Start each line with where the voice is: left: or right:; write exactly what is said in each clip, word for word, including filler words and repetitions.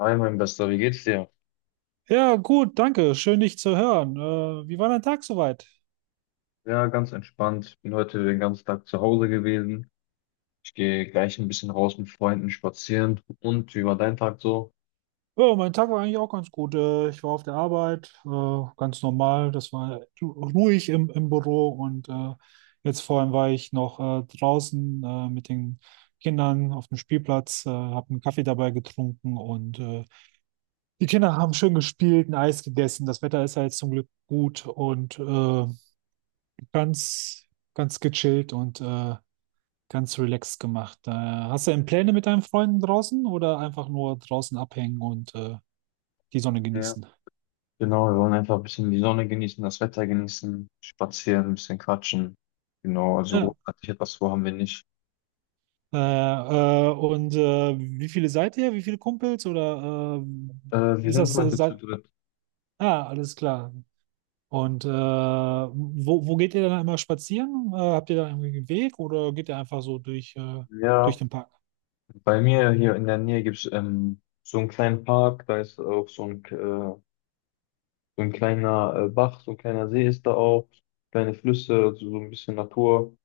left: Hi, mein Bester, wie geht's dir?
right: Ja, gut, danke. Schön, dich zu hören. Äh, wie war dein Tag soweit?
left: Ja, ganz entspannt. Bin heute den ganzen Tag zu Hause gewesen. Ich gehe gleich ein bisschen raus mit Freunden spazieren. Und wie war dein Tag so?
right: Ja, mein Tag war eigentlich auch ganz gut. Äh, ich war auf der Arbeit, äh, ganz normal. Das war ru- ruhig im, im Büro und äh, jetzt vorhin war ich noch äh, draußen äh, mit den Kindern auf dem Spielplatz, äh, habe einen Kaffee dabei getrunken und äh, die Kinder haben schön gespielt, ein Eis gegessen. Das Wetter ist ja jetzt zum Glück gut und äh, ganz, ganz gechillt und äh, Ganz relaxed gemacht. Äh, hast du denn Pläne mit deinen Freunden draußen oder einfach nur draußen abhängen und äh, die Sonne
left: Ja.
right: genießen?
left: Genau, wir wollen einfach ein bisschen die Sonne genießen, das Wetter genießen, spazieren, ein bisschen quatschen. Genau, also
right: Ja.
left: großartig etwas vor haben wir nicht.
right: Äh, äh, und äh, wie viele seid ihr? Wie viele Kumpels? Oder
left: Äh,
right: äh,
left: Wir
right: ist
left: sind
right: das äh,
left: heute zu
right: seit...
left: dritt.
right: Ah, alles klar. Und äh, wo, wo geht ihr dann immer spazieren? Äh, habt ihr da irgendwie einen Weg oder geht ihr einfach so durch, äh, durch
left: Ja,
right: den Park?
left: bei mir hier in der Nähe gibt's ähm, so einen kleinen Park, da ist auch so ein, äh, so ein kleiner äh, Bach, so ein kleiner See ist da auch, kleine Flüsse, also so ein bisschen Natur.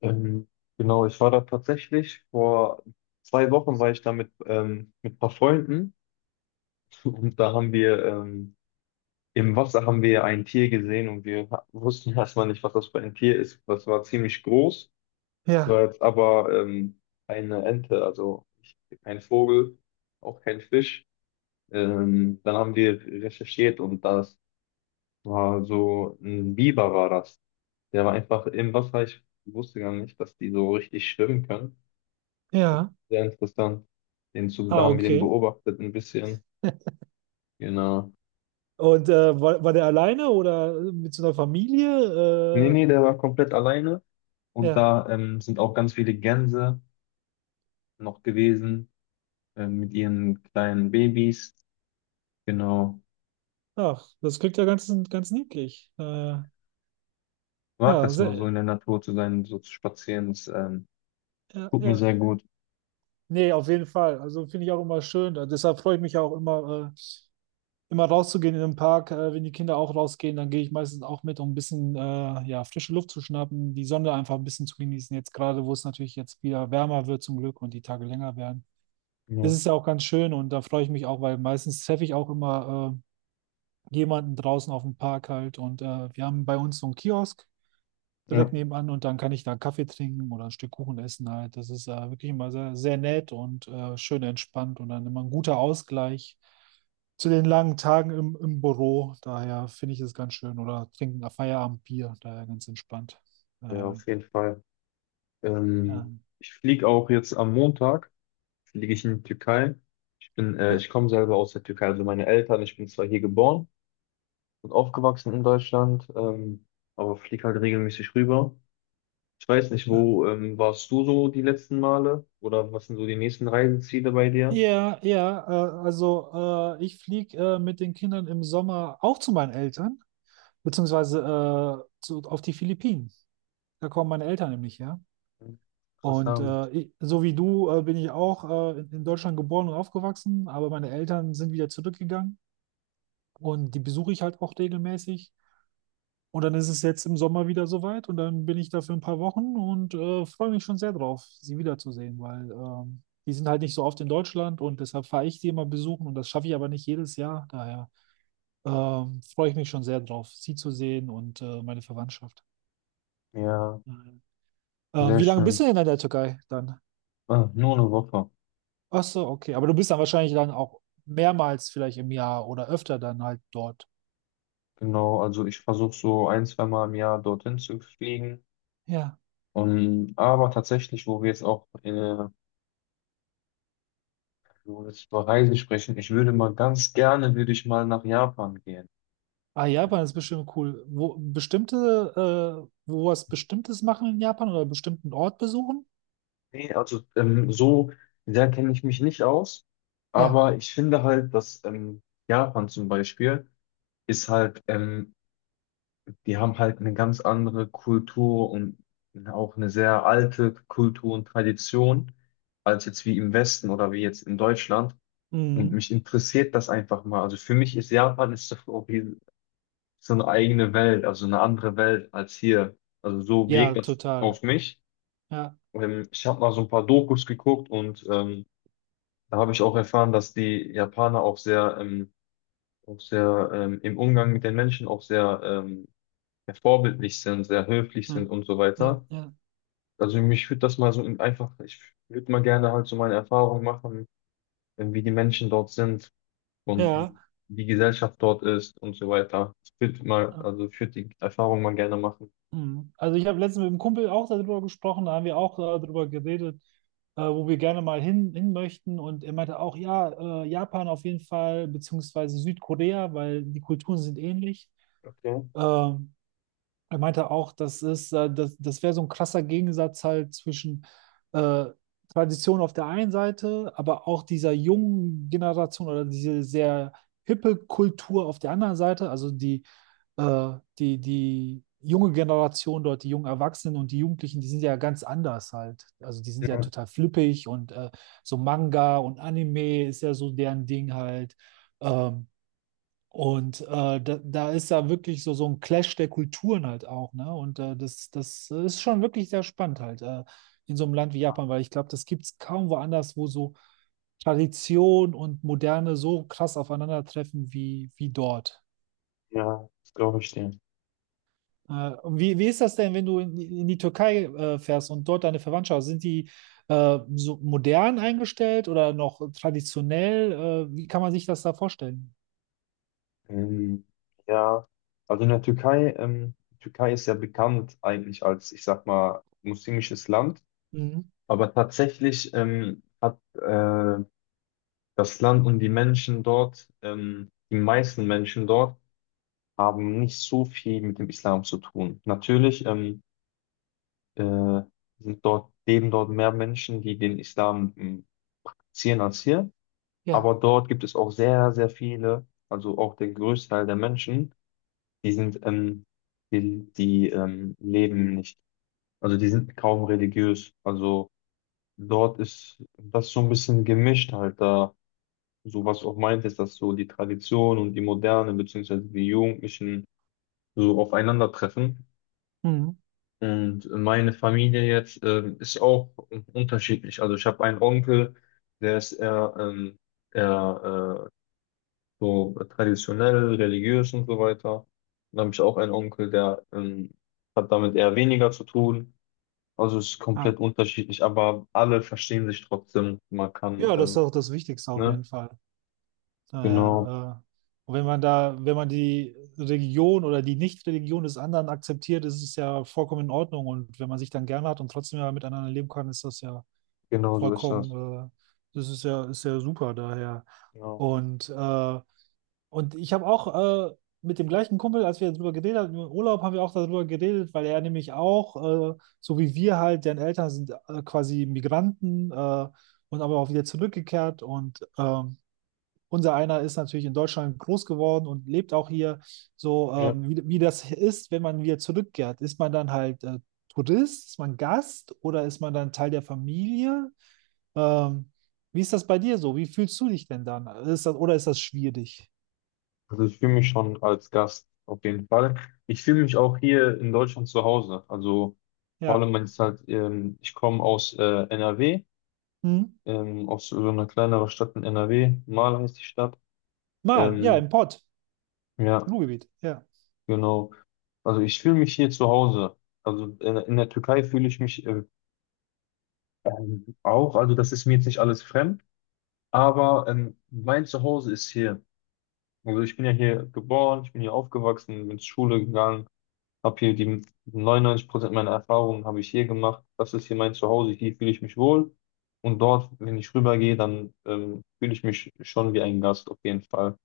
left: Ähm, genau, ich war da tatsächlich vor zwei Wochen war ich da mit, ähm, mit ein paar Freunden. Und da haben wir ähm, im Wasser haben wir ein Tier gesehen und wir ha- wussten erstmal nicht, was das für ein Tier ist. Das war ziemlich groß, war
right: Ja,
left: jetzt aber ähm, eine Ente, also ich- kein Vogel, auch kein Fisch. Ähm, dann haben wir recherchiert und das war so ein Biber war das. Der war einfach im Wasser. Ich wusste gar nicht, dass die so richtig schwimmen können.
right: ja.
left: Sehr interessant. Den Zug, da
right: Ah,
left: haben wir den
right: okay.
left: beobachtet ein bisschen. Genau.
right: Und äh, war, war der alleine oder mit so einer
left: Nee,
right: Familie?
left: nee, der war komplett alleine.
right: Äh,
left: Und
right: ja.
left: da ähm, sind auch ganz viele Gänse noch gewesen, ähm, mit ihren kleinen Babys. Genau.
right: Ach, das klingt ja ganz, ganz niedlich. Äh,
left: Ich mag
right: ja,
left: das nur so in
right: sehr,
left: der Natur zu sein, so zu spazieren. Das ähm,
right: ja,
left: tut mir
right: ja.
left: sehr gut.
right: Nee, auf jeden Fall. Also finde ich auch immer schön. Äh, Deshalb freue ich mich auch immer, äh, immer rauszugehen in den Park. Äh, wenn die Kinder auch rausgehen, dann gehe ich meistens auch mit, um ein bisschen äh, ja, frische Luft zu schnappen, die Sonne einfach ein bisschen zu genießen. Jetzt gerade, wo es natürlich jetzt wieder wärmer wird zum Glück und die Tage länger werden. Das
left: Ja,
right: ist ja auch ganz schön und da freue ich mich auch, weil meistens treffe ich auch immer äh, jemanden draußen auf dem Park halt. Und äh, wir haben bei uns so einen Kiosk direkt
left: ja.
right: nebenan und dann kann ich da einen Kaffee trinken oder ein Stück Kuchen essen halt. Das ist äh, wirklich immer sehr, sehr nett und äh, schön entspannt und dann immer ein guter Ausgleich zu den
left: Ja,
right: langen Tagen im, im Büro. Daher finde ich es ganz schön. Oder trinken ein Feierabendbier, daher ganz entspannt.
left: ja,
right: Äh,
left: auf jeden Fall.
right: ja.
left: Ähm, Ich fliege auch jetzt am Montag, fliege ich in die Türkei. Ich bin, äh,
right: Ah,
left: ich komme selber aus der Türkei, also meine Eltern, ich bin zwar hier geboren, und aufgewachsen in Deutschland, ähm, aber flieg halt regelmäßig rüber. Ich weiß nicht,
right: ah.
left: wo ähm, warst du so die letzten Male oder was sind so die nächsten Reiseziele bei dir?
right: Ja, ja, äh, also äh, ich fliege äh, mit den Kindern im Sommer auch zu meinen Eltern, beziehungsweise äh, zu, auf die Philippinen. Da kommen meine Eltern nämlich her. Und
left: Interessant.
right: äh, ich, so wie du äh, bin ich auch äh, in, in Deutschland geboren und aufgewachsen, aber meine Eltern sind wieder zurückgegangen und die besuche ich halt auch regelmäßig. Und dann ist es jetzt im Sommer wieder soweit und dann bin ich da für ein paar Wochen und äh, freue mich schon sehr drauf, sie wiederzusehen, weil ähm, die sind halt nicht so oft in Deutschland und deshalb fahre ich sie immer besuchen und das schaffe ich aber nicht jedes Jahr. Daher ähm, freue ich mich schon sehr drauf, sie zu sehen und äh, meine Verwandtschaft.
left: Ja,
right: Ähm,
left: sehr
right: wie lange bist du
left: schön.
right: denn in der Türkei dann?
left: Ah, nur eine Woche.
right: Ach so, okay. Aber du bist dann wahrscheinlich dann auch mehrmals vielleicht im Jahr oder öfter dann halt dort.
left: Genau, also ich versuche so ein, zwei Mal im Jahr dorthin zu fliegen.
right: Ja.
left: Und, aber tatsächlich, wo wir jetzt auch äh, wo wir jetzt über Reisen sprechen, ich würde mal ganz gerne, würde ich mal nach Japan gehen.
right: Ah, Japan ist bestimmt cool. Wo bestimmte, äh, wo was Bestimmtes machen in Japan oder bestimmten Ort besuchen?
left: Nee, also ähm, so sehr kenne ich mich nicht aus,
right: Ja.
left: aber ich finde halt, dass ähm, Japan zum Beispiel ist halt, ähm, die haben halt eine ganz andere Kultur und auch eine sehr alte Kultur und Tradition als jetzt wie im Westen oder wie jetzt in Deutschland. Und
right: Mhm.
left: mich interessiert das einfach mal. Also für mich ist Japan ist so auch wie so eine eigene Welt, also eine andere Welt als hier. Also so
right: Ja,
left: wirkt das
right: total.
left: auf mich.
right: Ja.
left: Ähm, ich habe mal so ein paar Dokus geguckt und ähm, da habe ich auch erfahren, dass die Japaner auch sehr, ähm, auch sehr ähm, im Umgang mit den Menschen auch sehr ähm, ja, vorbildlich sind, sehr höflich sind
right: Mhm.
left: und so
right: Ja,
left: weiter.
right: ja.
left: Also mich würde das mal so in- einfach, ich würde mal gerne halt so meine Erfahrungen machen, äh, wie die Menschen dort sind und wie
right: Ja.
left: die Gesellschaft dort ist und so weiter. Ich würde mal, also ich würde die Erfahrung mal gerne machen.
right: Mhm. Also ich habe letztens mit einem Kumpel auch darüber gesprochen, da haben wir auch äh, darüber geredet, äh, wo wir gerne mal hin, hin möchten. Und er meinte auch, ja, äh, Japan auf jeden Fall, beziehungsweise Südkorea, weil die Kulturen sind ähnlich.
left: Okay.
right: Ähm, Er meinte auch, das ist, äh, das, das wäre so ein krasser Gegensatz halt zwischen äh, Tradition auf der einen Seite, aber auch dieser jungen Generation oder diese sehr hippe Kultur auf der anderen Seite, also die, äh, die, die junge Generation dort, die jungen Erwachsenen und die Jugendlichen, die sind ja ganz anders halt. Also die sind ja
left: Ja,
right: total flippig und äh, so Manga und Anime ist ja so deren Ding halt. Ähm, und äh, da, da ist da wirklich so, so ein Clash der Kulturen halt auch, ne? Und äh, das, das ist schon wirklich sehr spannend halt äh, in so einem Land wie Japan, weil ich glaube, das gibt es kaum woanders, wo so Tradition und Moderne so krass aufeinandertreffen wie, wie dort.
left: ja, das glaube ich dir.
right: Äh, und wie, wie ist das denn, wenn du in, die- in die Türkei äh, fährst und dort deine Verwandtschaft hast? Sind die äh, so modern eingestellt oder noch traditionell? Äh, wie kann man sich das da vorstellen?
left: Ähm, ja, also in der Türkei, ähm, die Türkei ist ja bekannt eigentlich als, ich sag mal, muslimisches Land,
right: Mhm.
left: aber tatsächlich ähm, hat äh, das Land und die Menschen dort, ähm, die meisten Menschen dort, haben nicht so viel mit dem Islam zu tun. Natürlich ähm, äh, sind dort, leben dort mehr Menschen, die den Islam ähm, praktizieren als hier,
right: Ja.
left: aber dort gibt es auch sehr, sehr viele, also auch der Großteil der Menschen. Die sind, ähm, die, die ähm, leben nicht. Also die sind kaum religiös. Also dort ist das so ein bisschen gemischt halt da. So was auch meint ist, dass so die Tradition und die Moderne beziehungsweise die Jugendlichen so aufeinandertreffen.
right: Mhm.
left: Und meine Familie jetzt ähm, ist auch unterschiedlich. Also ich habe einen Onkel, der ist eher, ähm, eher äh, so traditionell, religiös und so weiter. Dann habe ich auch einen Onkel, der ähm, hat damit eher weniger zu tun. Also es ist komplett unterschiedlich, aber alle verstehen sich trotzdem. Man kann,
right: Ja, das ist
left: ähm,
right: auch das Wichtigste auf jeden
left: ne?
right: Fall.
left: Genau,
right: Daher, äh, wenn man da, wenn man die Religion oder die Nicht-Religion des anderen akzeptiert, ist es ja vollkommen in Ordnung. Und wenn man sich dann gerne hat und trotzdem ja miteinander leben kann, ist das ja
left: genau so ist das.
right: vollkommen, äh, das ist ja, ist ja super daher.
left: Genau.
right: Und äh, und ich habe auch äh, mit dem gleichen Kumpel, als wir darüber geredet haben, im Urlaub haben wir auch darüber geredet, weil er nämlich auch, äh, so wie wir halt, deren Eltern sind äh, quasi Migranten äh, und aber auch wieder zurückgekehrt. Und ähm, unser einer ist natürlich in Deutschland groß geworden und lebt auch hier. So,
left: Ja.
right: ähm, wie, wie das ist, wenn man wieder zurückkehrt. Ist man dann halt äh, Tourist, ist man Gast oder ist man dann Teil der Familie? Ähm, Wie ist das bei dir so? Wie fühlst du dich denn dann? Ist das, oder ist das schwierig?
left: Also ich fühle mich schon als Gast auf jeden Fall. Ich fühle mich auch hier in Deutschland zu Hause. Also vor
right: Ja.
left: allem, wenn es halt, ähm, ich komme aus äh, N R W,
right: Hm?
left: ähm, aus so einer kleineren Stadt in N R W, Mahl heißt die Stadt.
right: Mal, ja,
left: Ähm,
right: im Pott,
left: ja,
right: im Ruhrgebiet, ja.
left: genau. Also ich fühle mich hier zu Hause. Also in, in der Türkei fühle ich mich äh, ähm, auch. Also das ist mir jetzt nicht alles fremd, aber ähm, mein Zuhause ist hier. Also ich bin ja hier geboren, ich bin hier aufgewachsen, bin zur Schule gegangen, habe hier die neunundneunzig Prozent meiner Erfahrungen habe ich hier gemacht. Das ist hier mein Zuhause, hier fühle ich mich wohl. Und dort, wenn ich rübergehe, dann ähm, fühle ich mich schon wie ein Gast auf jeden Fall.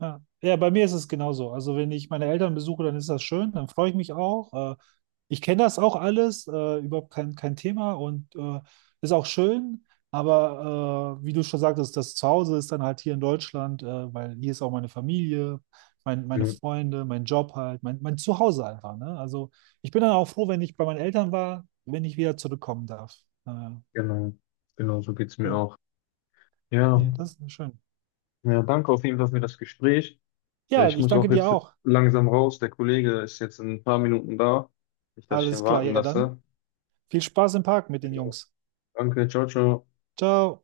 right: Ja. Ja, bei mir ist es genauso. Also wenn ich meine Eltern besuche, dann ist das schön, dann freue ich mich auch. Äh, ich kenne das auch alles, äh, überhaupt kein, kein Thema und äh, ist auch schön. Aber äh, wie du schon sagtest, das Zuhause ist dann halt hier in Deutschland, äh, weil hier ist auch meine Familie, mein, meine
left: Mhm,
right: Freunde, mein Job halt, mein, mein Zuhause einfach. Ne? Also ich bin dann auch froh, wenn ich bei meinen Eltern war, wenn ich wieder zurückkommen darf. Äh,
left: genau, genau, so geht's mir
right: ja,
left: auch. Ja,
right: nee, das ist schön.
left: ja, danke auf jeden Fall für das Gespräch. Äh,
right: Ja,
left: Ich
right: ich
left: muss
right: danke
left: auch
right: dir
left: jetzt
right: auch.
left: langsam raus. Der Kollege ist jetzt in ein paar Minuten da. Nicht, dass ich ihn
right: Alles klar,
left: warten
right: ja dann.
left: lasse.
right: Viel Spaß im Park mit den
left: Jo,
right: Jungs.
left: danke, ciao, ciao.
right: Ciao.